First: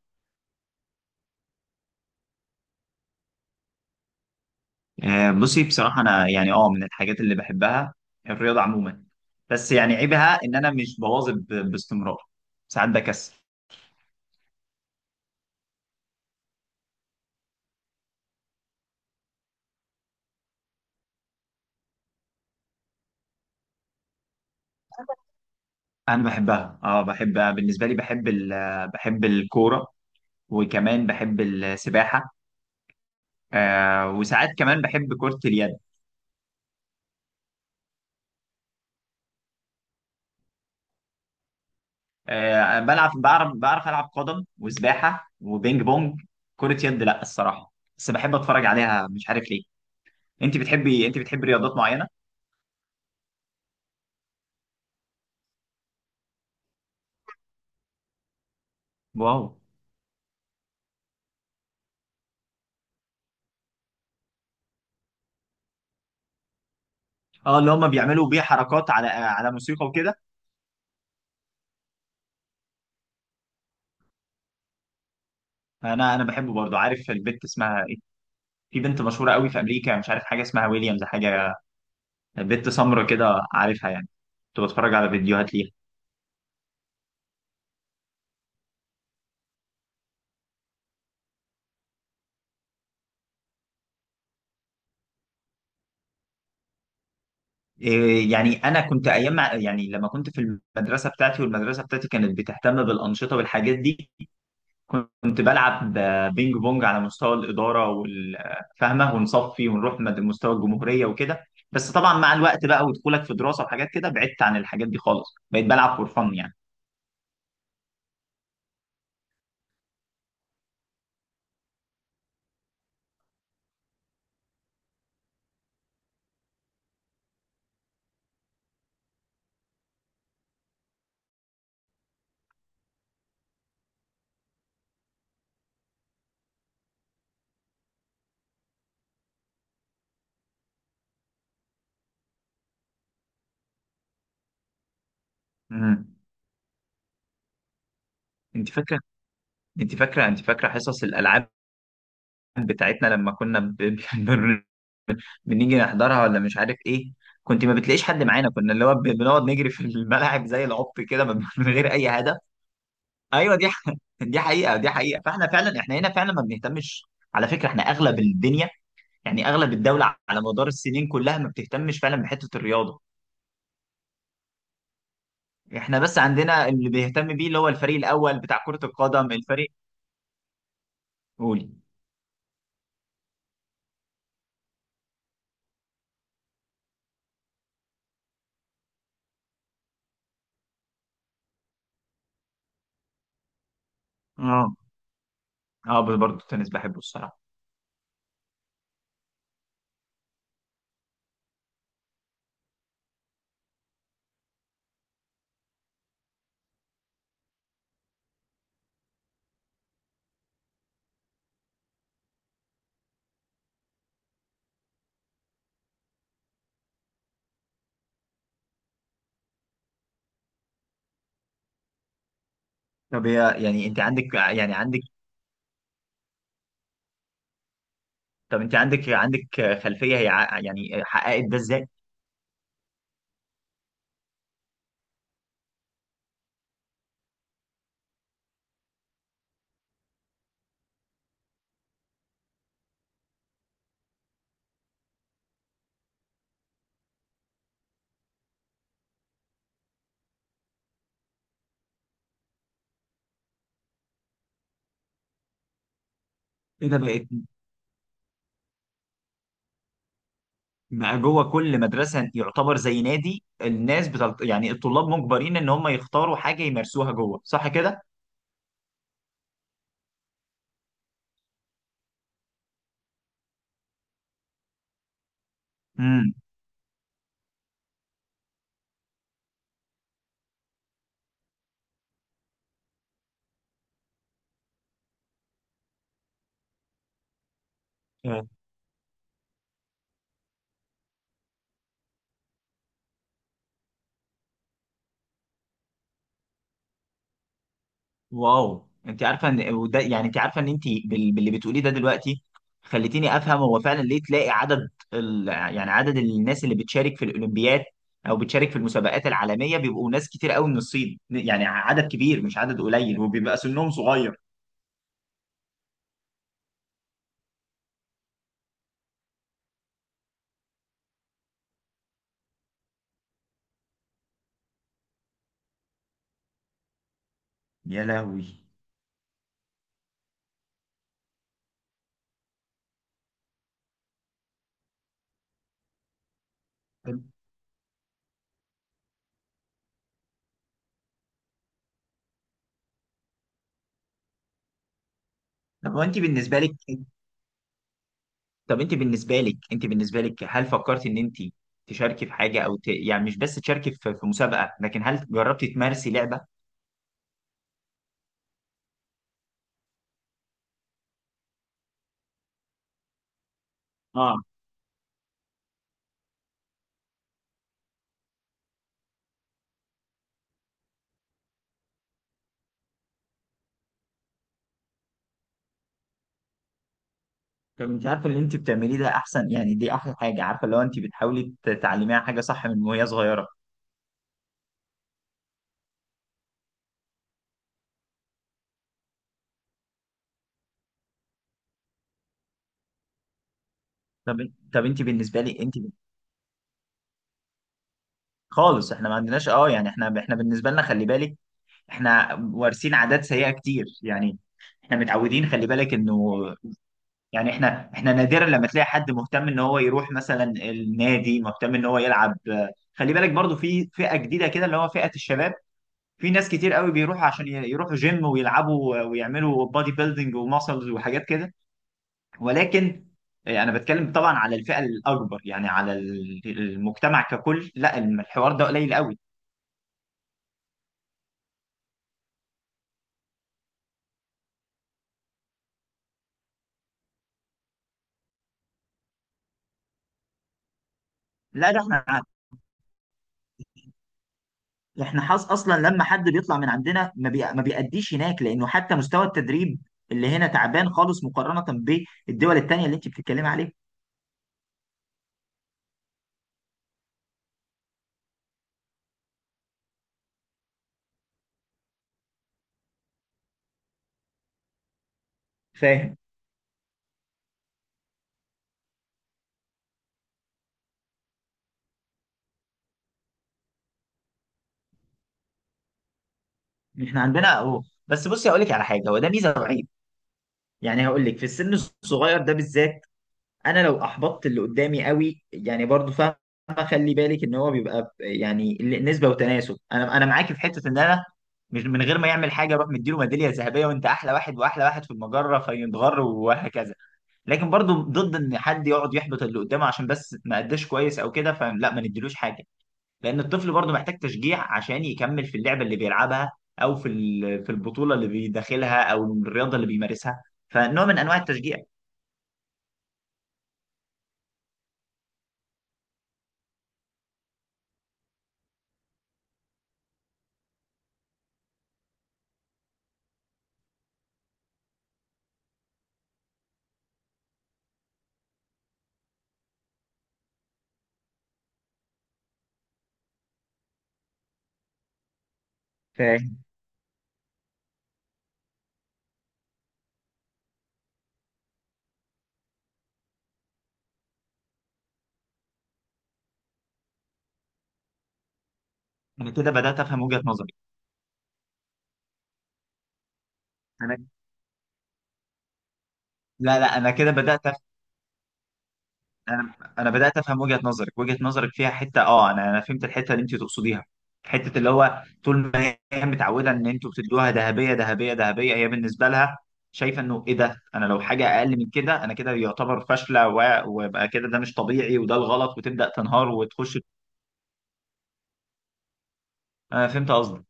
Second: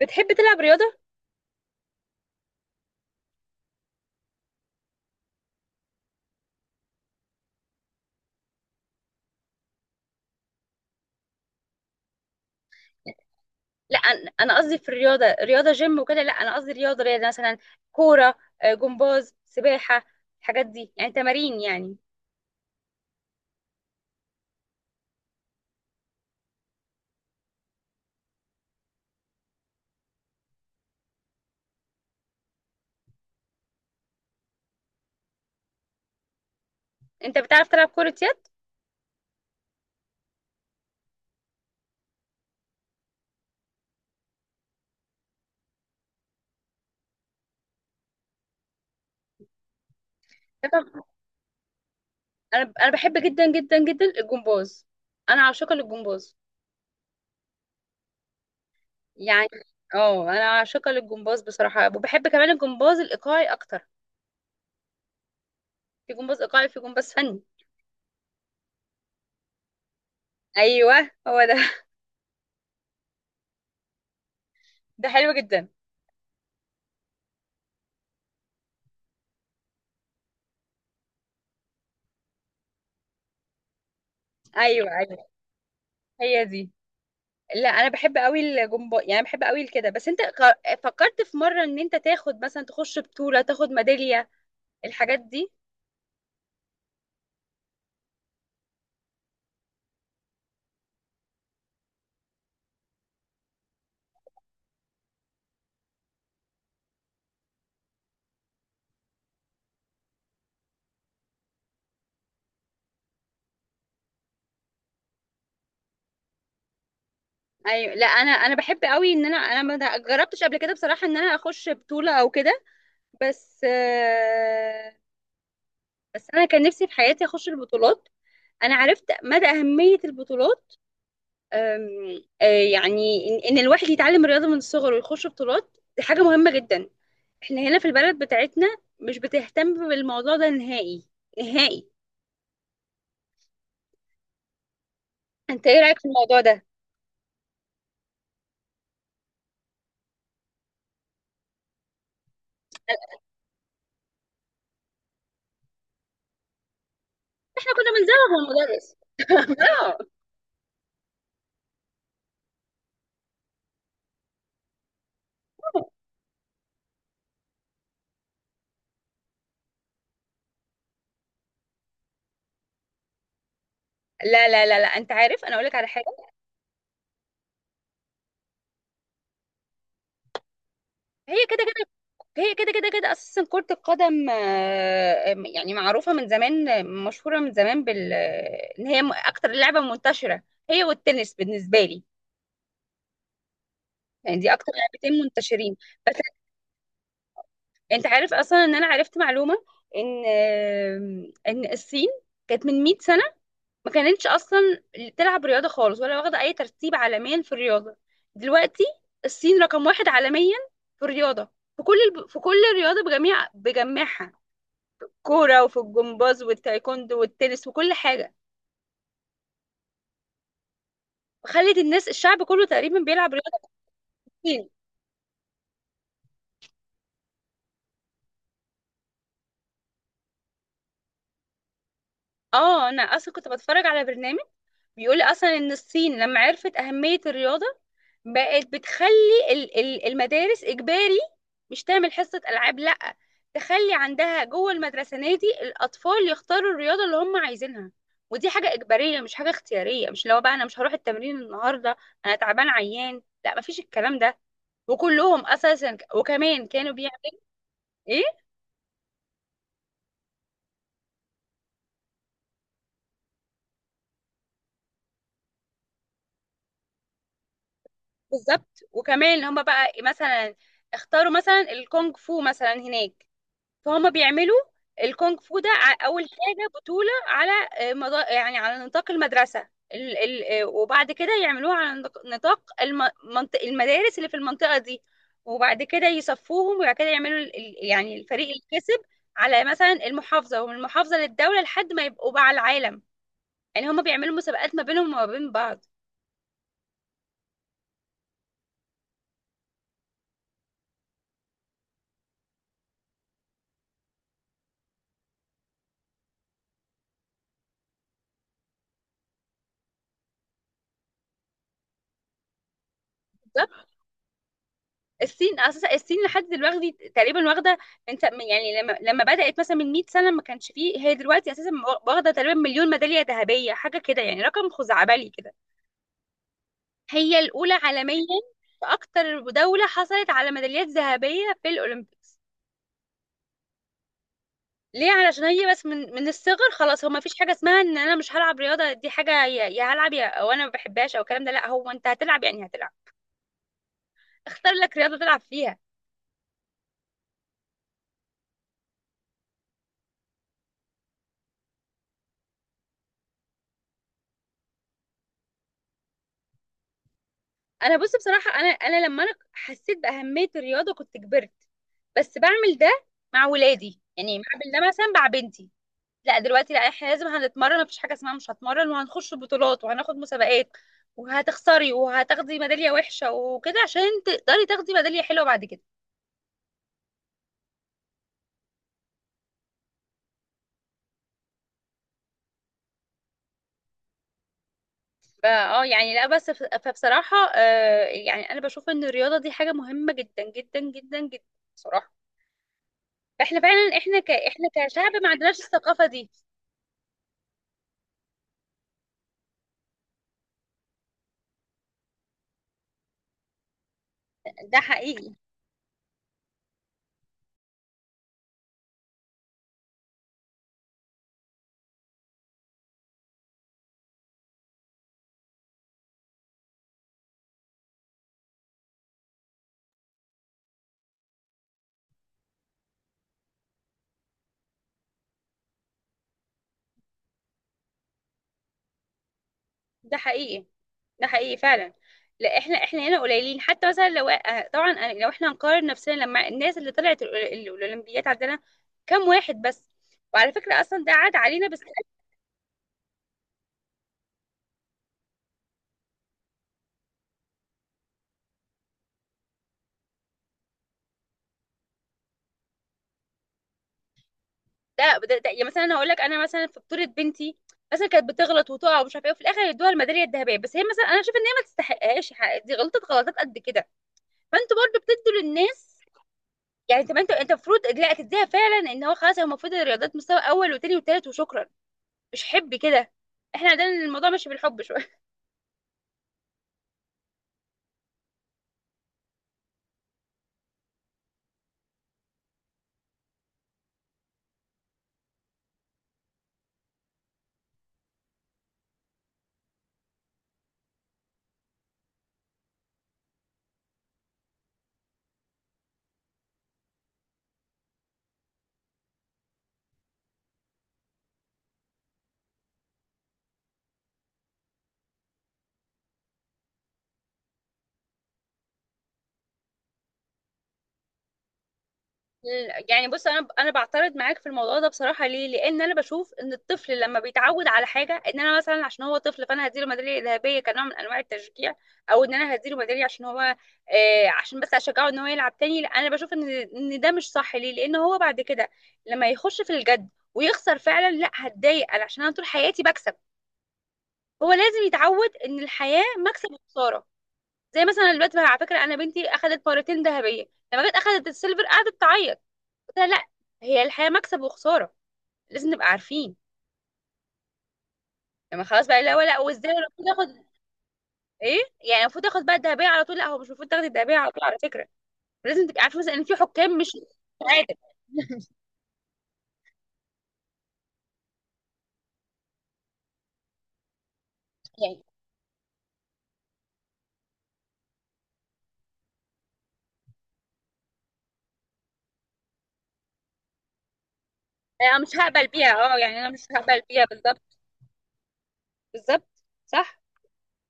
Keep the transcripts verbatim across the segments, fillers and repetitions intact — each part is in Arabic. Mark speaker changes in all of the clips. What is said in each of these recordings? Speaker 1: بتحب تلعب رياضة؟
Speaker 2: آه، بصي بصراحة أنا يعني أه من الحاجات اللي بحبها، الرياضة عموما. بس يعني عيبها إن أنا مش بواظب ب- باستمرار. ساعات بكسل.
Speaker 1: لا، أنا أنا قصدي في الرياضة رياضة جيم وكده. لا، أنا قصدي رياضة رياضة مثلا. كورة، آه، جمباز، سباحة. الحاجات دي يعني تمارين يعني.
Speaker 2: أنا بحبها. أه بحب، بالنسبة لي بحب ال... بحب الكورة، وكمان بحب السباحة. آه وساعات كمان بحب كرة اليد.
Speaker 1: أنت بتعرف تلعب كرة يد؟
Speaker 2: آه، بلعب، بعرف بعرف ألعب قدم وسباحة وبينج بونج. كرة يد لأ الصراحة. بس بحب أتفرج عليها، مش عارف ليه. أنت
Speaker 1: طبعاً.
Speaker 2: بتحبي أنت بتحبي رياضات معينة؟
Speaker 1: أنا أنا بحب جدا جدا جدا الجمباز. أنا عاشقة للجمباز
Speaker 2: واو.
Speaker 1: يعني. اه أنا عاشقة للجمباز بصراحة، وبحب كمان الجمباز الإيقاعي أكتر. في جمباز إيقاعي، في جمباز فني.
Speaker 2: اه، اللي هم بيعملوا بيه حركات على على موسيقى وكده.
Speaker 1: أيوه، هو ده. ده حلو جدا.
Speaker 2: انا انا بحبه برضه، عارف البت اسمها ايه؟ في بنت مشهوره قوي في امريكا، مش عارف، حاجه اسمها ويليامز حاجه. بنت سمرا كده، عارفها يعني. كنت
Speaker 1: أيوه
Speaker 2: بتفرج على
Speaker 1: أيوه،
Speaker 2: فيديوهات ليها.
Speaker 1: هي دي. لا، انا بحب قوي الجمباز، يعني بحب قوي كده، بس انت غ- فكرت في مره ان انت تاخد مثلا، تخش بطوله، تاخد ميداليه، الحاجات دي.
Speaker 2: إيه يعني، انا كنت ايام مع- يعني لما كنت في المدرسه بتاعتي، والمدرسه بتاعتي كانت بتهتم بالانشطه والحاجات دي. كنت بلعب بينج بونج على مستوى الإدارة والفهمة ونصفي، ونروح مد- مستوى الجمهورية وكده. بس طبعا مع الوقت بقى، ودخولك في دراسة وحاجات كده، بعدت عن الحاجات دي خالص، بقيت بلعب فور فن يعني.
Speaker 1: ايوه. لا، انا انا بحب قوي ان انا انا ما جربتش قبل كده بصراحه، ان انا اخش بطوله او كده. بس آه، بس انا كان نفسي في حياتي اخش البطولات. انا عرفت مدى اهميه البطولات. آم، آه، يعني ان إن الواحد يتعلم رياضه من الصغر ويخش بطولات، دي حاجه مهمه جدا. احنا هنا في البلد بتاعتنا مش بتهتم بالموضوع ده نهائي، نهائي. انت ايه رايك في
Speaker 2: امم
Speaker 1: الموضوع ده؟
Speaker 2: انت فاكرة، انت فاكرة انت فاكرة حصص الألعاب بتاعتنا لما كنا ب... ب- بن- بنيجي نحضرها، ولا مش عارف ايه؟ كنت
Speaker 1: احنا
Speaker 2: ما
Speaker 1: كنا
Speaker 2: بتلاقيش حد
Speaker 1: بنزوغ من
Speaker 2: معانا، كنا اللي هو
Speaker 1: المدرس،
Speaker 2: ب- بنقعد نجري في
Speaker 1: اه.
Speaker 2: الملاعب زي العبط كده، من من غير اي هدف. ايوه، دي ح- دي حقيقه، دي حقيقه. فاحنا فعلا احنا هنا فعلا ما بنهتمش. على فكره احنا اغلب الدنيا، يعني اغلب الدوله، على مدار السنين كلها ما بتهتمش فعلا بحته الرياضه.
Speaker 1: لا لا لا لا، انت عارف، انا اقول لك على
Speaker 2: احنا
Speaker 1: حاجه.
Speaker 2: بس عندنا اللي بيهتم بيه، اللي هو الفريق الاول بتاع كره القدم، الفريق.
Speaker 1: هي كده
Speaker 2: قولي.
Speaker 1: كده. هي كده كده كده اساسا. كره القدم آه، يعني معروفه من زمان، آه، مشهوره من زمان بال آه، ان هي م- اكتر لعبه منتشره. هي والتنس بالنسبه لي، يعني دي اكتر
Speaker 2: اه،
Speaker 1: لعبتين منتشرين.
Speaker 2: اه،
Speaker 1: بس
Speaker 2: برضه التنس بحبه الصراحه.
Speaker 1: انت عارف اصلا ان انا عرفت معلومه، ان آه، ان الصين كانت من مية سنه ما كانتش اصلا تلعب رياضه خالص، ولا واخده اي ترتيب عالميا في الرياضه. دلوقتي الصين رقم واحد عالميا في الرياضه، في كل الب... في كل الرياضه، بجميع بجميعها. كوره، وفي الجمباز والتايكوندو والتنس وكل حاجه. خلت الناس، الشعب كله تقريبا
Speaker 2: طب
Speaker 1: بيلعب
Speaker 2: هي
Speaker 1: رياضه
Speaker 2: يعني انت عندك
Speaker 1: كتير.
Speaker 2: يعني عندك طب انت عندك عندك خلفيه، هي ع- يعني حققت ده ازاي؟
Speaker 1: اه. انا اصلا كنت بتفرج على برنامج بيقول اصلا ان الصين لما عرفت اهمية الرياضة، بقت بتخلي ال- ال- المدارس اجباري. مش تعمل حصة العاب، لا. تخلي عندها جوه المدرسة نادي، الاطفال يختاروا الرياضة اللي هم عايزينها. ودي حاجة اجبارية، مش حاجة اختيارية. مش لو بقى انا مش هروح التمرين النهاردة، انا تعبان، عيان. لا، مفيش الكلام ده. وكلهم اساسا ك- وكمان
Speaker 2: ايه
Speaker 1: كانوا
Speaker 2: ده بقت
Speaker 1: بيعملوا ايه.
Speaker 2: بقى جوه كل مدرسه، يعتبر زي نادي. الناس بتلط... يعني الطلاب مجبرين ان هم يختاروا حاجه يمارسوها جوه، صح كده؟
Speaker 1: بالظبط. وكمان اللي هم بقى مثلا اختاروا مثلا الكونغ فو مثلا هناك، فهم بيعملوا الكونغ فو ده ع- اول
Speaker 2: امم،
Speaker 1: حاجه بطوله على، آه، مضا... يعني على نطاق المدرسه، ال... ال... آه، وبعد كده يعملوها على نط- نطاق الم... منط- المدارس اللي في المنطقه دي. وبعد كده يصفوهم، وبعد كده يعملوا ال... ال- يعني
Speaker 2: آه.
Speaker 1: الفريق اللي كسب على مثلا المحافظه، ومن المحافظه للدوله، لحد ما يبقوا بقى على العالم. يعني هم بيعملوا مسابقات ما بينهم وما بين بعض.
Speaker 2: واو، انت عارفه ان وده يعني انت عارفه ان انت بال... باللي بتقوليه ده دلوقتي، خليتيني افهم. هو فعلا ليه تلاقي عدد ال... يعني عدد الناس اللي بتشارك في الاولمبياد، او بتشارك في المسابقات العالميه، بيبقوا ناس كتير قوي من الصين، يعني عدد كبير مش عدد قليل، وبيبقى سنهم صغير.
Speaker 1: الصين اساسا، الصين لحد دلوقتي تقريبا واخده. انت يعني، لما لما بدات مثلا من مئة سنه ما كانش فيه، هي دلوقتي اساسا واخده تقريبا مليون ميداليه ذهبيه، حاجه كده، يعني رقم خزعبلي كده. هي الاولى
Speaker 2: يا
Speaker 1: عالميا
Speaker 2: لهوي.
Speaker 1: في اكتر دوله حصلت على ميداليات ذهبيه في الاولمبيكس. ليه؟ علشان هي بس من من الصغر، خلاص، هو ما فيش حاجه اسمها ان انا مش هلعب رياضه، دي حاجه. يا يا هلعب، يا او انا ما بحبهاش، او الكلام ده، لا. هو انت هتلعب، يعني هتلعب. اختار لك رياضه تلعب فيها.
Speaker 2: طب هو انت بالنسبه لك طب انت بالنسبه لك انت بالنسبه لك هل فكرت ان انت تشاركي في حاجه، او ت... يعني مش بس تشاركي في... في مسابقه، لكن هل جربتي تمارسي لعبه؟
Speaker 1: انا بص بصراحه، انا انا لما انا حسيت باهميه الرياضه كنت كبرت. بس بعمل ده مع ولادي، يعني
Speaker 2: اه.
Speaker 1: بعمل ده مثلا مع بنتي. لا، دلوقتي، لا، احنا لازم هنتمرن. مفيش حاجه اسمها مش هتمرن، وهنخش بطولات، وهناخد مسابقات، وهتخسري، وهتاخدي ميداليه وحشه وكده عشان تقدري تاخدي ميداليه حلوه بعد كده.
Speaker 2: طب انت عارفه اللي انت بتعمليه ده احسن، يعني دي احلى حاجه، عارفه، لو انت بتحاولي ت- تعلميها حاجه صح من وهي صغيره.
Speaker 1: فا اه يعني لا بس ف- فبصراحه، آه يعني انا بشوف ان الرياضه دي حاجه مهمه جدا جدا جدا جدا بصراحه. فاحنا فعلا احنا ك...
Speaker 2: طب،
Speaker 1: احنا
Speaker 2: طب انت
Speaker 1: كشعب ما
Speaker 2: بالنسبه
Speaker 1: عندناش
Speaker 2: لي، انت
Speaker 1: الثقافه دي.
Speaker 2: خالص احنا ما عندناش، اه يعني احنا احنا بالنسبه لنا خلي بالك، احنا وارثين عادات سيئه كتير يعني.
Speaker 1: ده
Speaker 2: احنا
Speaker 1: حقيقي.
Speaker 2: متعودين، خلي بالك انه يعني احنا احنا نادرا لما تلاقي حد مهتم ان هو يروح مثلا النادي، مهتم ان هو يلعب. خلي بالك برضو في فئة جديدة كده، اللي هو فئة الشباب. في ناس كتير قوي بيروحوا عشان ي- يروحوا جيم ويلعبوا ويعملوا بادي بيلدينج وماسلز وحاجات كده. ولكن آه، انا بتكلم طبعا على الفئة الاكبر، يعني على ال- المجتمع ككل، لا الم- الحوار ده قليل قوي.
Speaker 1: ده حقيقي. ده حقيقي فعلا. لا، احنا احنا هنا قليلين. حتى مثلا لو آه، طبعا، أنا- لو احنا هنقارن نفسنا لما الناس اللي طلعت الأول- الاولمبيات عندنا كام واحد بس. وعلى فكره اصلا ده عاد علينا
Speaker 2: لا،
Speaker 1: بس.
Speaker 2: ده احنا، احنا حظ اصلا لما حد بيطلع من عندنا، ما بي... ما بيأديش هناك، لانه حتى مستوى التدريب اللي هنا تعبان خالص، مقارنة بالدول التانية اللي انت بتتكلمي عليها.
Speaker 1: ده, ده, ده يعني مثلا انا هقول لك، انا مثلا في بطوله بنتي مثلا كانت بتغلط وتقع ومش عارفه ايه، وفي الاخر يدوها الميداليه الذهبيه. بس هي مثلا انا شايفه ان هي ما تستحقهاش، حق- دي غلطت غلطات قد كده، فانتوا برضو بتدوا للناس.
Speaker 2: فاهم.
Speaker 1: يعني طب انت انت المفروض لا تديها فعلا، ان هو خلاص، هو المفروض الرياضات مستوى اول وتاني وتالت وشكرا، مش حب كده. احنا عندنا الموضوع ماشي بالحب شويه.
Speaker 2: احنا عندنا اهو، بس بصي هقول لك على حاجة، هو ده ميزة وعيب. يعني هقول لك في السن الصغير ده بالذات، انا لو احبطت اللي قدامي قوي يعني، برضو فاهم. خلي بالك ان هو بيبقى ب- يعني ال- نسبة وتناسب، انا انا معاكي في حتة ان انا مش من غير ما يعمل حاجة اروح مديله ميدالية ذهبية، وانت احلى واحد واحلى واحد في المجرة، فينضغر وهكذا. لكن برضو ضد ان حد يقعد يحبط اللي قدامه، عشان بس ما قداش كويس او كده، فلا ما نديلوش حاجه. لان الطفل برضو محتاج تشجيع عشان يكمل في اللعبه اللي بيلعبها، او في ال- في البطوله اللي بيداخلها، او الرياضه اللي بيمارسها. فنوع من انواع التشجيع.
Speaker 1: يعني بص، انا انا بعترض معاك في الموضوع ده بصراحه. ليه؟ لان انا بشوف ان الطفل لما بيتعود على حاجه، ان انا مثلا عشان هو طفل فانا هديله ميداليه ذهبيه كنوع من انواع التشجيع، او ان انا هديله ميداليه عشان هو آه عشان بس اشجعه ان هو يلعب تاني، لا، انا بشوف ان ان ده مش صح. ليه؟ لان هو بعد كده لما يخش في الجد ويخسر فعلا، لا، هتضايق انا عشان انا طول حياتي بكسب. هو لازم يتعود ان الحياه مكسب
Speaker 2: فاهم.
Speaker 1: وخساره. زي مثلا دلوقتي بقى، على فكره، انا بنتي اخذت مرتين ذهبيه، لما جت اخذت السيلفر قعدت تعيط. قلت لها لا، هي الحياه مكسب وخساره، لازم نبقى عارفين. لما خلاص بقى، لا، ولا
Speaker 2: انا كده
Speaker 1: وازاي
Speaker 2: بدات
Speaker 1: المفروض
Speaker 2: افهم وجهه
Speaker 1: اخد
Speaker 2: نظري
Speaker 1: ايه. يعني المفروض اخد بقى الذهبيه على طول؟ لا، هو مش المفروض تاخدي الذهبيه
Speaker 2: انا.
Speaker 1: على طول على فكره. لازم تبقى عارفه مثلا ان في حكام
Speaker 2: لا،
Speaker 1: مش
Speaker 2: لا، انا
Speaker 1: مش
Speaker 2: كده بدات،
Speaker 1: عادل.
Speaker 2: انا انا بدات افهم وجهه نظرك وجهه نظرك فيها حته، اه انا انا فهمت الحته اللي انت تقصديها. حته اللي
Speaker 1: يعني
Speaker 2: هو طول ما هي متعوده ان انتوا بتدوها ذهبيه ذهبيه ذهبيه، هي بالنسبه لها شايفه انه ايه ده؟ انا لو حاجه اقل من كده، انا كده يعتبر فاشله و- ويبقى كده، ده مش
Speaker 1: انا مش
Speaker 2: طبيعي، وده
Speaker 1: هقبل بيها،
Speaker 2: الغلط،
Speaker 1: اه.
Speaker 2: وتبدا
Speaker 1: يعني انا مش
Speaker 2: تنهار
Speaker 1: هقبل
Speaker 2: وتخش.
Speaker 1: بيها، بالظبط بالظبط، صح.
Speaker 2: انا فهمت قصدك.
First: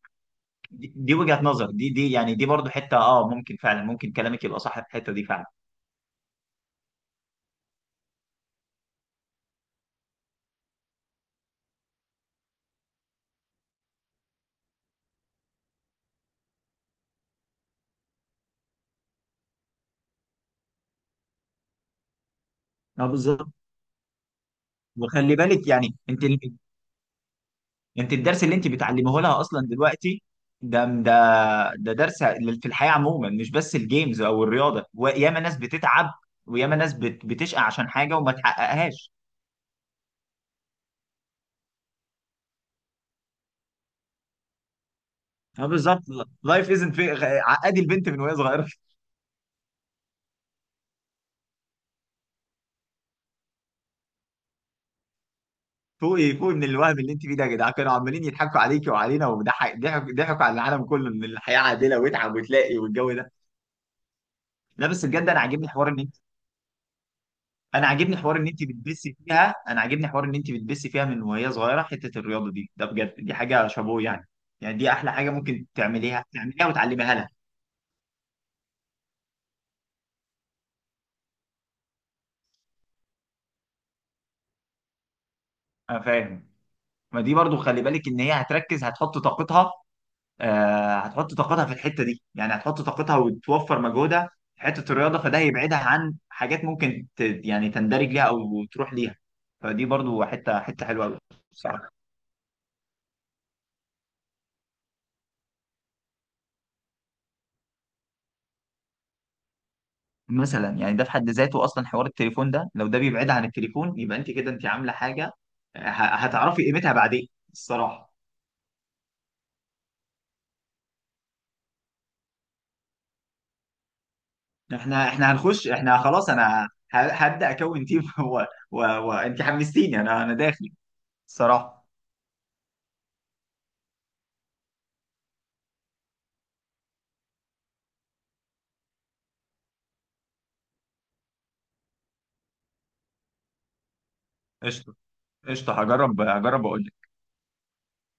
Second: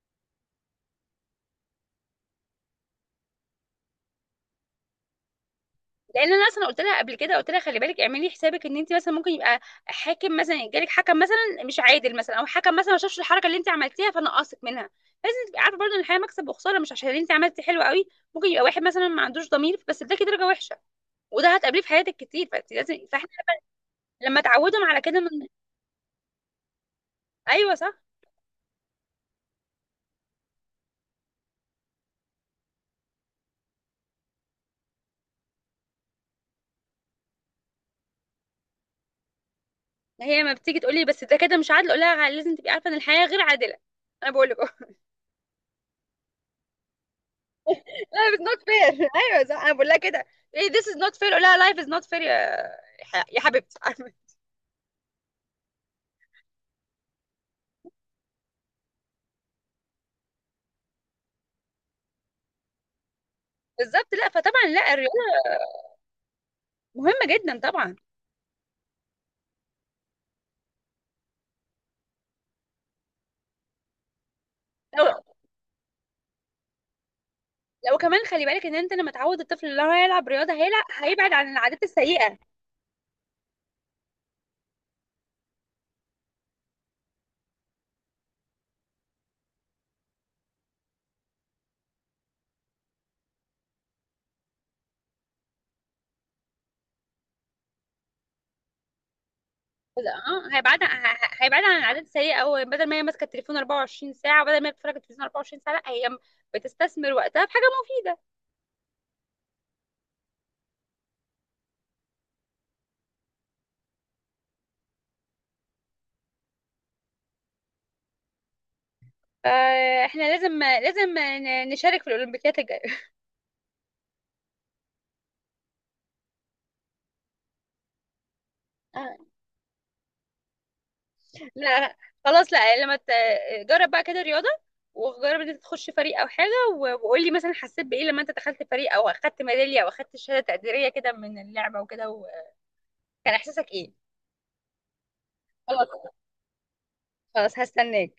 Speaker 2: دي دي وجهه نظر، دي دي يعني، دي برضو حته، اه ممكن فعلا، ممكن كلامك يبقى صح في الحته دي فعلا.
Speaker 1: لان انا اصلا قلت لها قبل كده، قلت لها خلي بالك، اعملي حسابك ان انت مثلا ممكن يبقى حاكم مثلا، يجيلك حكم مثلا مش عادل، مثلا او حكم مثلا ما شافش الحركه اللي انت عملتيها فنقصك منها. لازم تبقي عارفه برضه ان الحياه مكسب وخساره. مش عشان انت عملتي حلو قوي ممكن يبقى واحد مثلا ما عندوش ضمير بس اداكي درجه وحشه، وده هتقابليه في حياتك كتير. فانت لازم،
Speaker 2: اه
Speaker 1: فاحنا
Speaker 2: بالظبط.
Speaker 1: لما تعودهم على كده من.
Speaker 2: وخلي بالك يعني انت،
Speaker 1: ايوه صح.
Speaker 2: انت الدرس اللي انت بتعلمه لها اصلا دلوقتي، ده، ده درس في الحياه عموما، مش بس الجيمز او الرياضه. وياما ناس بتتعب، وياما ناس بت- بتشقى عشان حاجه وما تحققهاش.
Speaker 1: هي لما بتيجي تقولي بس ده كده مش عادل، اقول لها لازم تبقي عارفه ان الحياه غير عادله. انا بقول لك
Speaker 2: اه بالظبط. لايف ازنت في عقدي البنت من
Speaker 1: life
Speaker 2: وهي
Speaker 1: is not
Speaker 2: صغيره.
Speaker 1: fair. ايوه صح، انا بقول لها كده. ايه this is not fair؟ اقول لها life is not fair يا ح- يا حبيبتي.
Speaker 2: فوقي فوقي من الوهم اللي انت فيه ده يا جدعان، كانوا عمالين يضحكوا عليكي وعلينا، وضحك ضحكوا ضحكوا على العالم كله ان الحياه عادله، واتعب وتلاقي، والجو ده.
Speaker 1: بالظبط. لا، فطبعا،
Speaker 2: لا،
Speaker 1: لا،
Speaker 2: بس
Speaker 1: الرياضه
Speaker 2: بجد انا عاجبني حوار ان انت،
Speaker 1: مهمه جدا
Speaker 2: انا
Speaker 1: طبعا.
Speaker 2: عاجبني حوار ان انت بتبسي فيها، انا عاجبني حوار ان انت بتبسي فيها من وهي صغيره حته الرياضه دي، ده بجد دي حاجه شابوه يعني. يعني دي
Speaker 1: لو
Speaker 2: احلى حاجه ممكن تعمليها، تعمليها وتعلميها لها.
Speaker 1: لو كمان خلي بالك ان انت لما تعود الطفل ان هو يلعب رياضه، هيلعب، هيبعد عن العادات السيئه.
Speaker 2: انا فاهم. ما دي برضو خلي بالك ان هي هتركز، هتحط طاقتها، آه هتحط طاقتها في الحته دي، يعني هتحط طاقتها وتوفر مجهودها في حته الرياضه، فده هيبعدها عن حاجات ممكن ت... يعني تندرج ليها او تروح ليها. فدي برضو
Speaker 1: اه،
Speaker 2: حته
Speaker 1: هيبعد ه-
Speaker 2: حته حلوه قوي.
Speaker 1: ه- هيبعد عن
Speaker 2: بصراحه،
Speaker 1: العادات السيئه. او بدل ما هي ماسكه التليفون أربعة وعشرين ساعه، وبدل ما هي بتتفرج على التلفزيون أربعة وعشرين ساعه، لا، هي بتستثمر وقتها في حاجه مفيده.
Speaker 2: مثلا يعني ده في حد ذاته اصلا حوار التليفون ده، لو ده بيبعدها عن التليفون، يبقى انت كده انت عامله حاجه. آه، ه... هتعرفي قيمتها بعدين، الصراحه.
Speaker 1: فاحنا لازم لازم ن- نشارك في الاولمبيات الجايه.
Speaker 2: احنا احنا هنخش، احنا خلاص، انا ه- هبدا اكون تيم و... و... وانت حمستيني، انا انا داخل الصراحه.
Speaker 1: لا، خلاص. لا، لما ت- جرب بقى كده رياضة. وجرب ان انت تخش فريق او حاجة، و- وقول لي مثلا حسيت بايه لما انت دخلت فريق، او اخدت ميدالية، او اخدت شهادة تقديرية كده من اللعبة وكده، وكان احساسك ايه.
Speaker 2: قشطه، قشطه،
Speaker 1: خلاص.
Speaker 2: هجرب، هجرب اقول لك.
Speaker 1: خلاص هستناك.